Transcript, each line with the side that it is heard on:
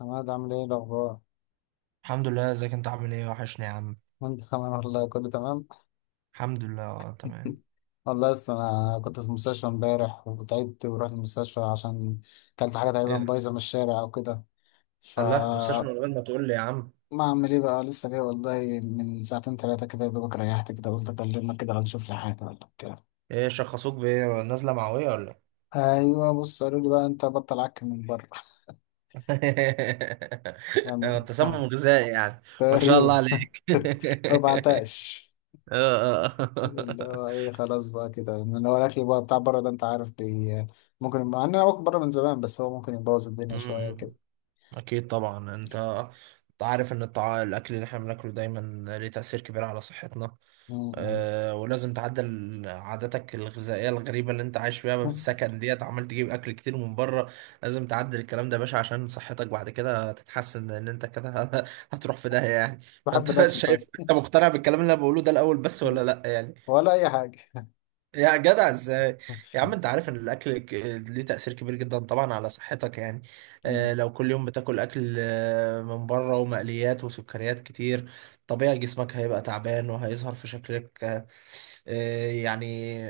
left: عماد، عامل ايه الاخبار؟
right: الحمد لله ازيك انت عامل ايه وحشني يا عم.
left: وانت كمان، والله كله تمام.
right: الحمد لله، تمام.
left: والله، اصل انا كنت في المستشفى امبارح وتعبت ورحت المستشفى عشان كلت حاجه تقريبا
right: ايه ده؟
left: بايظه من الشارع او كده. ف
right: قال لا مستشفى من غير ما تقول لي يا عم.
left: ما اعمل ايه بقى، لسه جاي والله من ساعتين ثلاثه كده، يا دوبك ريحت كده، قلت اكلمك كده لو نشوف لي حاجه ولا بتاع.
right: ايه شخصوك بايه؟ نازله معويه ولا
left: ايوه، بص، قالوا لي بقى انت بطل عك من بره.
right: ايه؟
left: يعني
right: تسمم غذائي يعني. ما شاء الله
left: تقريبا.
right: عليك.
left: ما بعتقش.
right: آه،
left: اللي
right: آه.
left: هو ايه، خلاص بقى كده، ان هو الاكل بقى بتاع بره ده انت عارف بي، ممكن، مع ان انا باكل بره من زمان، بس هو ممكن يبوظ
right: م-
left: الدنيا شويه كده.
right: م. اكيد طبعا. انت عارف ان الاكل اللي احنا بناكله دايما ليه تأثير كبير على صحتنا،
left: م-
right: أه، ولازم تعدل عاداتك الغذائية الغريبة اللي انت عايش فيها
left: م.
right: بالسكن ديت، عمال تجيب اكل كتير من بره. لازم تعدل الكلام ده يا باشا عشان صحتك بعد كده تتحسن ان انت كده هتروح في داهية يعني.
left: بحب
right: فانت
left: الاكل،
right: شايف
left: طيب.
right: انت مقتنع بالكلام اللي انا بقوله ده الاول بس، ولا لا يعني؟
left: ولا اي حاجه.
right: يا جدع ازاي! يا عم انت عارف ان الاكل ليه تأثير كبير جدا طبعا على صحتك يعني.
left: م-
right: اه لو كل يوم بتاكل اكل، من بره ومقليات وسكريات كتير، طبيعي جسمك هيبقى تعبان وهيظهر في شكلك، يعني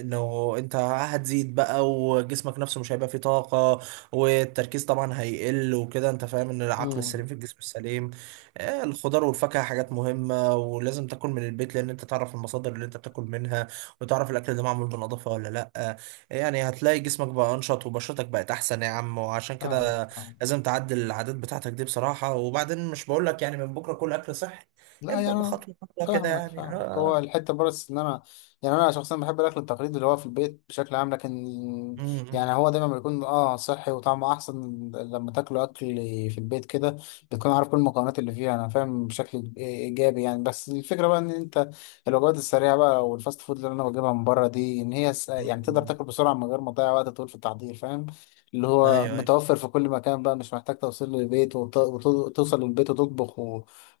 right: انه انت هتزيد بقى، وجسمك نفسه مش هيبقى فيه طاقة، والتركيز طبعا هيقل وكده. انت فاهم ان العقل
left: م.
right: السليم في الجسم السليم. الخضار والفاكهة حاجات مهمة، ولازم تاكل من البيت لان انت تعرف المصادر اللي انت بتاكل منها، وتعرف الاكل ده معمول بنظافه ولا لا. يعني هتلاقي جسمك بقى انشط وبشرتك بقت احسن يا عم، وعشان
left: فاهم
right: كده
left: فاهم.
right: لازم تعدل العادات بتاعتك دي بصراحه. وبعدين مش بقول لك يعني من بكره كل اكل صحي،
left: لا
right: ابدا،
left: يعني أنا
right: بخطوه خطوه كده
left: فاهمك
right: يعني،
left: فاهمك. هو
right: اه.
left: الحته بس ان انا، يعني انا شخصيا بحب الاكل التقليدي اللي هو في البيت بشكل عام. لكن يعني
right: امم،
left: هو دايما بيكون اه صحي وطعمه احسن لما تاكله، اكل في البيت كده بتكون عارف كل المكونات اللي فيها، انا فاهم، بشكل ايجابي يعني. بس الفكره بقى ان انت الوجبات السريعه بقى والفاست فود اللي انا بجيبها من بره دي، ان هي يعني تقدر تاكل بسرعه من غير ما تضيع وقت طويل في التحضير، فاهم، اللي هو
right: ايوه ايوه.
left: متوفر في كل مكان بقى، مش محتاج توصيل للبيت وتوصل للبيت وتطبخ.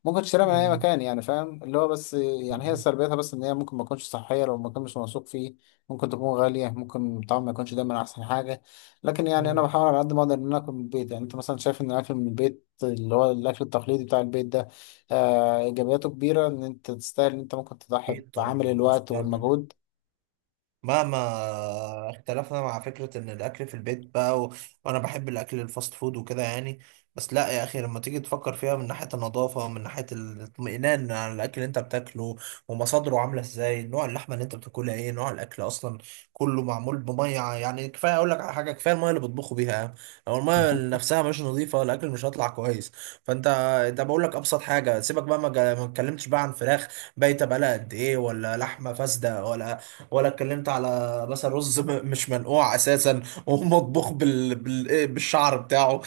left: ممكن تشتريها من اي
right: مم.
left: مكان، يعني فاهم، اللي هو بس يعني هي سلبيتها بس ان هي ممكن ما تكونش صحيه لو المكان مش موثوق فيه. ممكن تكون غاليه، ممكن الطعم ما يكونش دايما احسن حاجه. لكن يعني انا
right: مم.
left: بحاول على قد ما اقدر ان أنا اكل من البيت. يعني انت مثلا شايف ان الاكل من البيت اللي هو الاكل التقليدي بتاع البيت ده آه ايجابياته كبيره، ان انت تستاهل ان انت ممكن تضحي
right: اكيد طبعا.
left: بعمل
right: بص،
left: الوقت والمجهود.
right: مهما اختلفنا مع فكرة ان الاكل في البيت بقى وانا بحب الاكل الفاست فود وكده يعني، بس لا يا اخي، لما تيجي تفكر فيها من ناحية النظافة، ومن ناحية الاطمئنان على الاكل اللي انت بتاكله، ومصادره عاملة ازاي، نوع اللحمة اللي انت بتاكلها ايه، نوع الاكل اصلا، كله معمول بمية يعني. كفاية اقول لك على حاجة، كفاية المية اللي بيطبخوا بيها، لو المية نفسها مش نظيفة الاكل مش هيطلع كويس. فانت، انت بقول لك ابسط حاجة سيبك بقى، ما اتكلمتش بقى عن فراخ بايتة بقالها قد ايه، ولا لحمة فاسدة، ولا ولا اتكلمت على مثلا رز مش منقوع اساسا، ومطبوخ إيه، بالشعر بتاعه.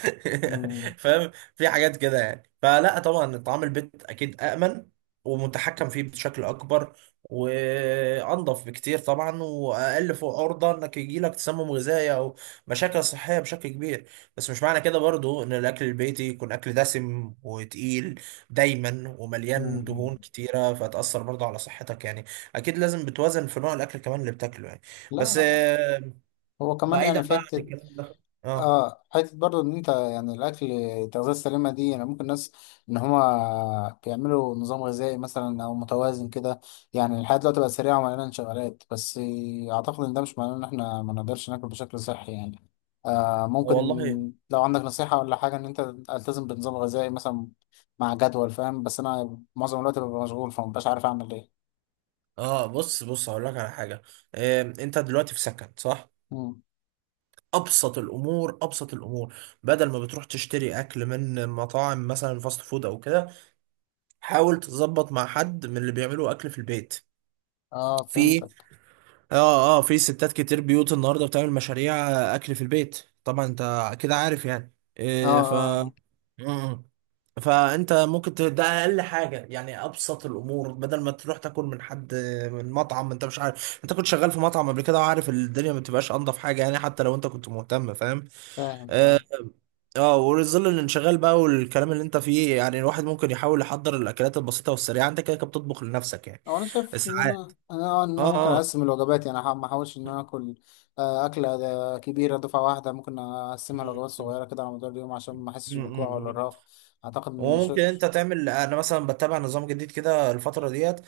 left: م-
right: فاهم؟ في حاجات كده يعني. فلا طبعا طعام البيت اكيد امن ومتحكم فيه بشكل اكبر، وانضف بكتير طبعا، واقل فوق عرضه انك يجي لك تسمم غذائي او مشاكل صحيه بشكل كبير. بس مش معنى كده برضو ان الاكل البيتي يكون اكل دسم وتقيل دايما
left: م-
right: ومليان دهون
left: م-
right: كتيره فتاثر برضو على صحتك يعني. اكيد لازم بتوازن في نوع الاكل كمان اللي بتاكله يعني. بس
left: لا، هو كمان
right: بعيدا
left: يعني
right: بقى عن
left: فكرة،
right: الكلام ده، اه آه
left: اه حته برضو ان انت يعني الاكل، التغذيه السليمه دي، يعني ممكن ناس ان هما بيعملوا نظام غذائي مثلا او متوازن كده. يعني الحياه دلوقتي بقت سريعه ومليانه انشغالات، بس اعتقد ان ده مش معناه ان احنا ما نقدرش ناكل بشكل صحي يعني. آه ممكن
right: والله،
left: لو عندك نصيحه ولا حاجه ان انت التزم بنظام غذائي مثلا، مع جدول، فاهم؟ بس انا معظم الوقت ببقى مشغول فمبقاش عارف اعمل ايه.
right: اه، بص بص، هقول لك على حاجه. انت دلوقتي في سكن صح؟
left: مم.
right: ابسط الامور، ابسط الامور، بدل ما بتروح تشتري اكل من مطاعم مثلا فاست فود او كده، حاول تظبط مع حد من اللي بيعملوا اكل في البيت.
left: اه،
right: في،
left: فهمتك.
right: اه اه، في ستات كتير بيوت النهارده بتعمل مشاريع اكل في البيت، طبعا انت كده عارف يعني
left: اه
right: إيه.
left: اه،
right: ف مم. فانت ممكن ده اقل حاجه يعني، ابسط الامور، بدل ما تروح تاكل من حد من مطعم انت مش عارف. انت كنت شغال في مطعم قبل كده وعارف الدنيا ما بتبقاش انضف حاجه يعني، حتى لو انت كنت مهتم، فاهم؟
left: فاهم
right: اه.
left: فاهم.
right: وظل الانشغال بقى والكلام اللي انت فيه يعني، الواحد ممكن يحاول يحضر الاكلات البسيطه والسريعه، انت كده كده بتطبخ لنفسك يعني
left: هو انا شايف ان
right: ساعات.
left: انا، ان انا ممكن
right: اه
left: اقسم الوجبات. يعني ما احاولش ان انا اكل اكله ده كبيره دفعه واحده، ممكن اقسمها
right: اه.
left: لوجبات صغيره كده على مدار اليوم عشان ما احسش بالجوع ولا
right: امم.
left: الرهق. اعتقد ان
right: وممكن
left: شو.
right: انت تعمل، انا مثلا بتبع نظام جديد كده الفتره ديت،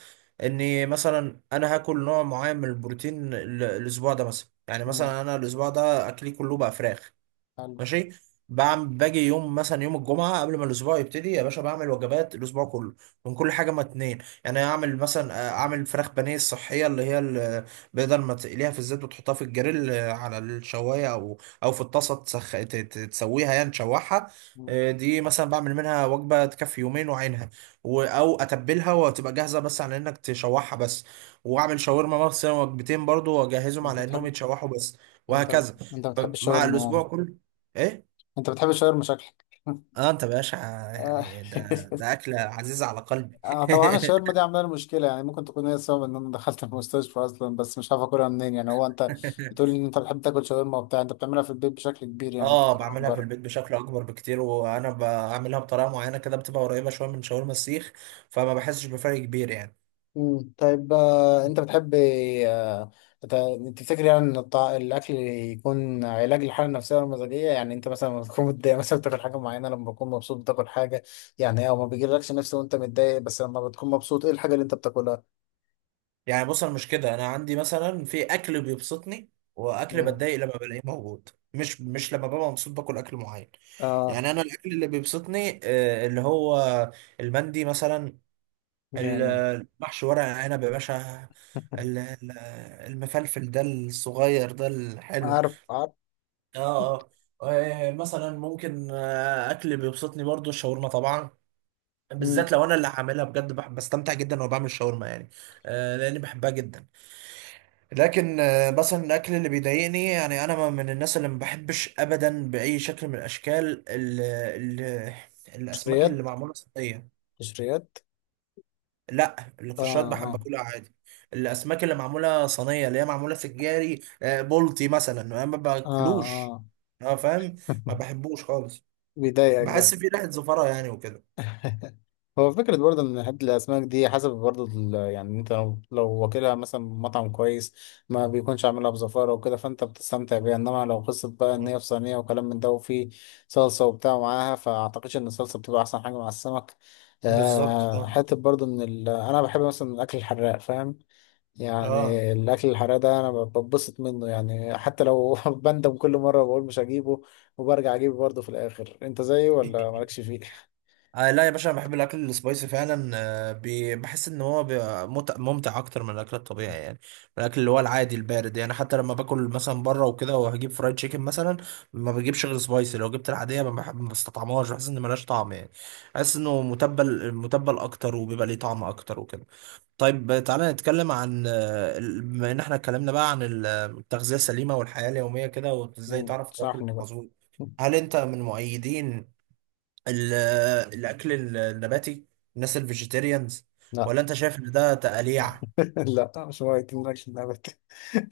right: اني مثلا انا هاكل نوع معين من البروتين الاسبوع ده مثلا، يعني
left: مم.
right: مثلا انا الاسبوع ده اكلي كله بقى فراخ.
left: حلو.
right: ماشي، بعمل باجي يوم مثلا، يوم الجمعه قبل ما الاسبوع يبتدي يا باشا بعمل وجبات الاسبوع كله، من كل حاجه ما اتنين. يعني اعمل مثلا، اعمل فراخ بانيه الصحيه اللي هي بدل ما تقليها في الزيت وتحطها في الجريل، على الشوايه، او او في الطاسه تسويها يعني، تشوحها.
left: مم.
right: دي مثلا بعمل منها وجبه تكفي يومين وعينها. او اتبلها وتبقى جاهزه بس على انك تشوحها بس. واعمل شاورما مثلا وجبتين برضو، واجهزهم
left: انت
right: على انهم
left: بتحب،
right: يتشوحوا بس،
left: انت
right: وهكذا
left: انت بتحب
right: مع
left: الشاورما يعني؟
right: الاسبوع كله. ايه؟
left: انت بتحب الشاورما شكلك.
right: اه، انت باشا
left: آه.
right: يعني، ده ده اكله عزيزه على قلبي.
left: طبعا الشاورما دي عامله لي مشكله. يعني ممكن تكون هي السبب ان انا دخلت المستشفى اصلا، بس مش عارف اكلها منين. يعني هو انت بتقول ان انت بتحب تاكل شاورما وبتاع، انت بتعملها في البيت بشكل كبير يعني،
right: اه،
left: بتاكلها من
right: بعملها في البيت
left: بره.
right: بشكل اكبر بكتير، وانا بعملها بطريقه معينه كده بتبقى قريبه شويه من شاورما السيخ، فما بحسش بفرق كبير يعني.
left: مم. طيب، انت بتحب، آه، تفتكر يعني ان الاكل يكون علاج للحاله النفسيه والمزاجيه؟ يعني انت مثلا لما تكون متضايق مثلا بتاكل حاجه معينه، لما بتكون مبسوط بتاكل حاجه. يعني او ما بيجيلكش نفس وانت متضايق، بس لما بتكون مبسوط ايه الحاجه اللي انت بتاكلها؟
right: يعني بص، انا مش كده، انا عندي مثلا في اكل بيبسطني، واكل
left: مم.
right: بتضايق لما بلاقيه موجود، مش لما ببقى مبسوط باكل اكل معين.
left: اه.
right: يعني انا الاكل اللي بيبسطني، اللي هو المندي مثلا،
left: جامد.
right: المحشي ورق عنب يا باشا، ال- ال- المفلفل ده الصغير ده الحلو.
left: عارف عارف.
right: اه اه. مثلا ممكن، اكل بيبسطني برضو الشاورما طبعا،
left: مم.
right: بالذات لو انا اللي هعملها بجد، بستمتع جدا وانا بعمل شاورما يعني. لاني بحبها جدا. لكن مثلا الاكل اللي بيضايقني، يعني انا من الناس اللي ما بحبش ابدا باي شكل من الاشكال ال ال الاسماك
left: قشريات
right: اللي معموله صينيه.
left: قشريات.
right: لا
left: اه
right: القشرات بحب
left: اه.
right: اكلها عادي، الاسماك اللي معموله صينيه اللي هي معموله في الجاري، بلطي مثلا انا ما
left: اه
right: باكلوش.
left: اه.
right: اه، فاهم، ما بحبوش خالص،
left: بيضايقك ده.
right: بحس فيه ريحه زفره يعني وكده.
left: هو فكرة برضه إن حتة الأسماك دي حسب برضه يعني، أنت لو واكلها مثلا من مطعم كويس ما بيكونش عاملها بزفارة وكده فأنت بتستمتع بيها. إنما لو قصة بقى إن
right: آه.
left: هي في صينية وكلام من ده، وفي صلصة وبتاع معاها، فأعتقدش إن الصلصة بتبقى أحسن حاجة مع السمك.
right: بالظبط اه.
left: حتة برضه إن أنا بحب مثلا الأكل الحراق، فاهم؟
right: اه
left: يعني الأكل الحراق ده أنا ببسط منه، يعني حتى لو بندم كل مرة بقول مش هجيبه، وبرجع أجيبه برضه في الآخر. أنت زيي ولا مالكش فيه؟
right: آه، لا يا باشا، انا بحب الاكل السبايسي فعلا، آه، بحس ان هو بيبقى ممتع اكتر من الاكل الطبيعي يعني، الاكل اللي هو العادي البارد يعني. حتى لما باكل مثلا بره وكده وهجيب فرايد تشيكن مثلا، ما بجيبش غير سبايسي. لو جبت العاديه ما بحب، ما بستطعمهاش، بحس ان ملهاش طعم يعني، بحس انه متبل، متبل اكتر وبيبقى ليه طعم اكتر وكده. طيب تعالى نتكلم عن بما ان احنا اتكلمنا بقى عن التغذيه السليمه والحياه اليوميه كده، وازاي
left: مم.
right: تعرف
left: صح
right: تاكل
left: بقى.
right: مظبوط. هل انت من مؤيدين ال- الاكل النباتي، الناس الفيجيتيريانز،
left: لا.
right: ولا انت شايف ان ده تقليع؟
left: لا، مش هو يتم لك اللعبة.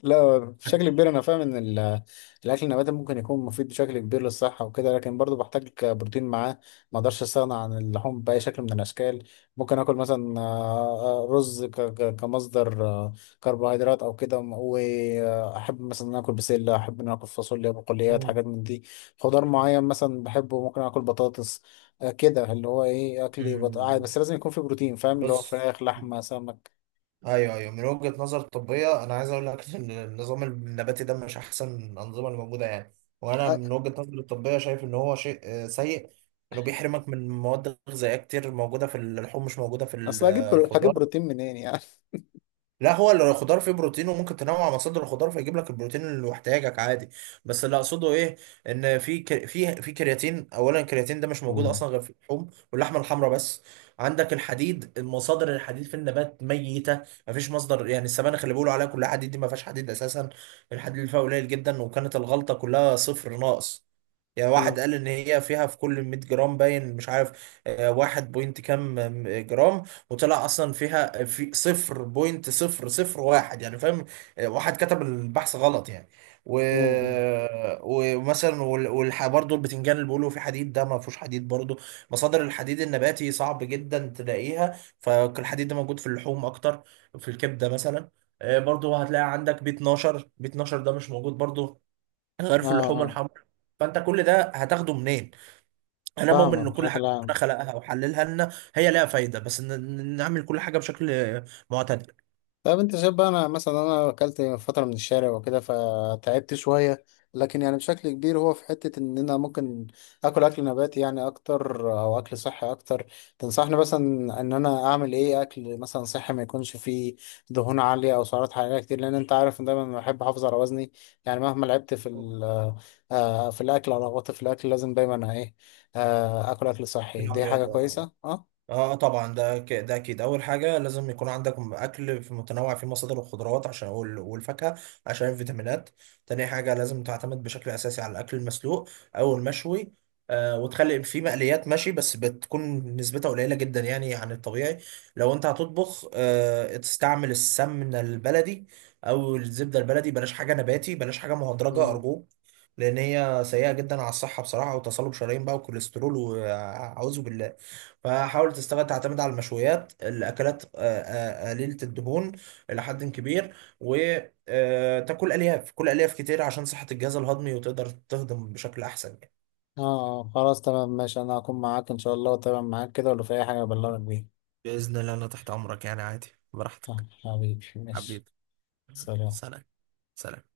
left: لا، بشكل كبير انا فاهم ان الاكل النباتي ممكن يكون مفيد بشكل كبير للصحه وكده، لكن برضو بحتاج بروتين معاه. ما اقدرش استغنى عن اللحوم باي شكل من الاشكال. ممكن اكل مثلا رز كمصدر كربوهيدرات او كده، واحب مثلا ان أنا اكل بسله، احب ان أنا اكل فاصوليا، بقوليات،
right: مم.
left: حاجات من دي. خضار معين مثلا بحبه، ممكن اكل بطاطس، كده اللي هو ايه، اكلي عادي.
right: مم،
left: بس لازم يكون في بروتين، فاهم، اللي هو
right: بص،
left: فراخ لحمه سمك.
right: ايوه ايوه، من وجهة نظر طبية انا عايز اقول لك ان النظام النباتي ده مش احسن الانظمة اللي موجودة يعني، وانا
left: آه،
right: من وجهة نظري الطبية شايف ان هو شيء سيء، انه بيحرمك من مواد غذائية كتير موجودة في اللحوم مش موجودة في
left: اصل هجيب هجيب
right: الخضار.
left: بروتين منين يعني.
right: لا، هو اللي الخضار فيه بروتين، وممكن تنوع مصادر الخضار فيجيب لك البروتين اللي محتاجك عادي، بس اللي اقصده ايه؟ ان في ك- في في كرياتين، اولا الكرياتين ده مش موجود
left: مم.
right: اصلا غير في اللحوم واللحمه الحمراء بس. عندك الحديد، مصادر الحديد في النبات ميته، مفيش مصدر يعني. السبانخ اللي بيقولوا عليها كلها حديد دي ما فيهاش حديد اساسا، الحديد اللي فيها قليل جدا، وكانت الغلطه كلها صفر ناقص يعني.
left: مم.
right: واحد قال ان هي فيها في كل 100 جرام، باين مش عارف، واحد بوينت كام جرام، وطلع اصلا فيها في صفر بوينت صفر صفر واحد، يعني فاهم؟ واحد كتب البحث غلط يعني. و...
left: مم.
right: ومثلا برضه البتنجان اللي بيقولوا فيه حديد ده ما فيهوش حديد برضه. مصادر الحديد النباتي صعب جدا تلاقيها، فالحديد ده موجود في اللحوم اكتر، في الكبده مثلا. برضه هتلاقي عندك بي 12، بي 12 ده مش موجود برضه غير
left: اه
right: في اللحوم
left: اه.
right: الحمراء. فانت كل ده هتاخده منين؟ انا مؤمن
left: فاهمك
right: ان كل حاجه
left: بشكل عام.
right: ربنا خلقها وحللها لنا هي لها فايده، بس إن نعمل كل حاجه بشكل معتدل.
left: طيب انت شايف بقى، انا مثلا انا اكلت فتره من الشارع وكده فتعبت شويه، لكن يعني بشكل كبير هو في حته ان انا ممكن اكل، اكل نباتي يعني اكتر، او اكل صحي اكتر. تنصحني مثلا ان انا اعمل ايه؟ اكل مثلا صحي ما يكونش فيه دهون عاليه او سعرات حراريه كتير، لان انت عارف ان دايما بحب احافظ على وزني. يعني مهما لعبت في في الاكل او رغبت في الاكل لازم دايما ايه، اكل اكل صحي
right: تلعب
left: دي حاجه
right: رياضه، اه،
left: كويسه.
right: طبعا ده ده اكيد اول حاجه. لازم يكون عندك اكل في متنوع فيه مصادر الخضروات عشان والفاكهه، عشان الفيتامينات. تاني حاجه لازم تعتمد بشكل اساسي على الاكل المسلوق او المشوي، آه، وتخلي فيه مقليات ماشي، بس بتكون نسبتها قليله جدا يعني عن الطبيعي. لو انت هتطبخ، آه، تستعمل السمنه البلدي او الزبده البلدي، بلاش حاجه نباتي، بلاش حاجه مهدرجه
left: اه
right: ارجوك، لان هي سيئه جدا على الصحه بصراحه، وتصلب شرايين بقى وكوليسترول، وأعوذ بالله. فحاول تستغل، تعتمد على المشويات، الاكلات قليله الدهون الى حد كبير، وتاكل الياف، كل الياف كتير عشان صحه الجهاز الهضمي، وتقدر تهضم بشكل احسن يعني.
left: اه، خلاص تمام ماشي. انا هكون معاك ان شاء الله، وتمام معاك كده، ولو في اي حاجة ابلغك بيها.
right: بإذن الله أنا تحت أمرك يعني، عادي براحتك.
left: حبيبي، ماشي.
right: حبيبي.
left: سلام.
right: سلام. سلام.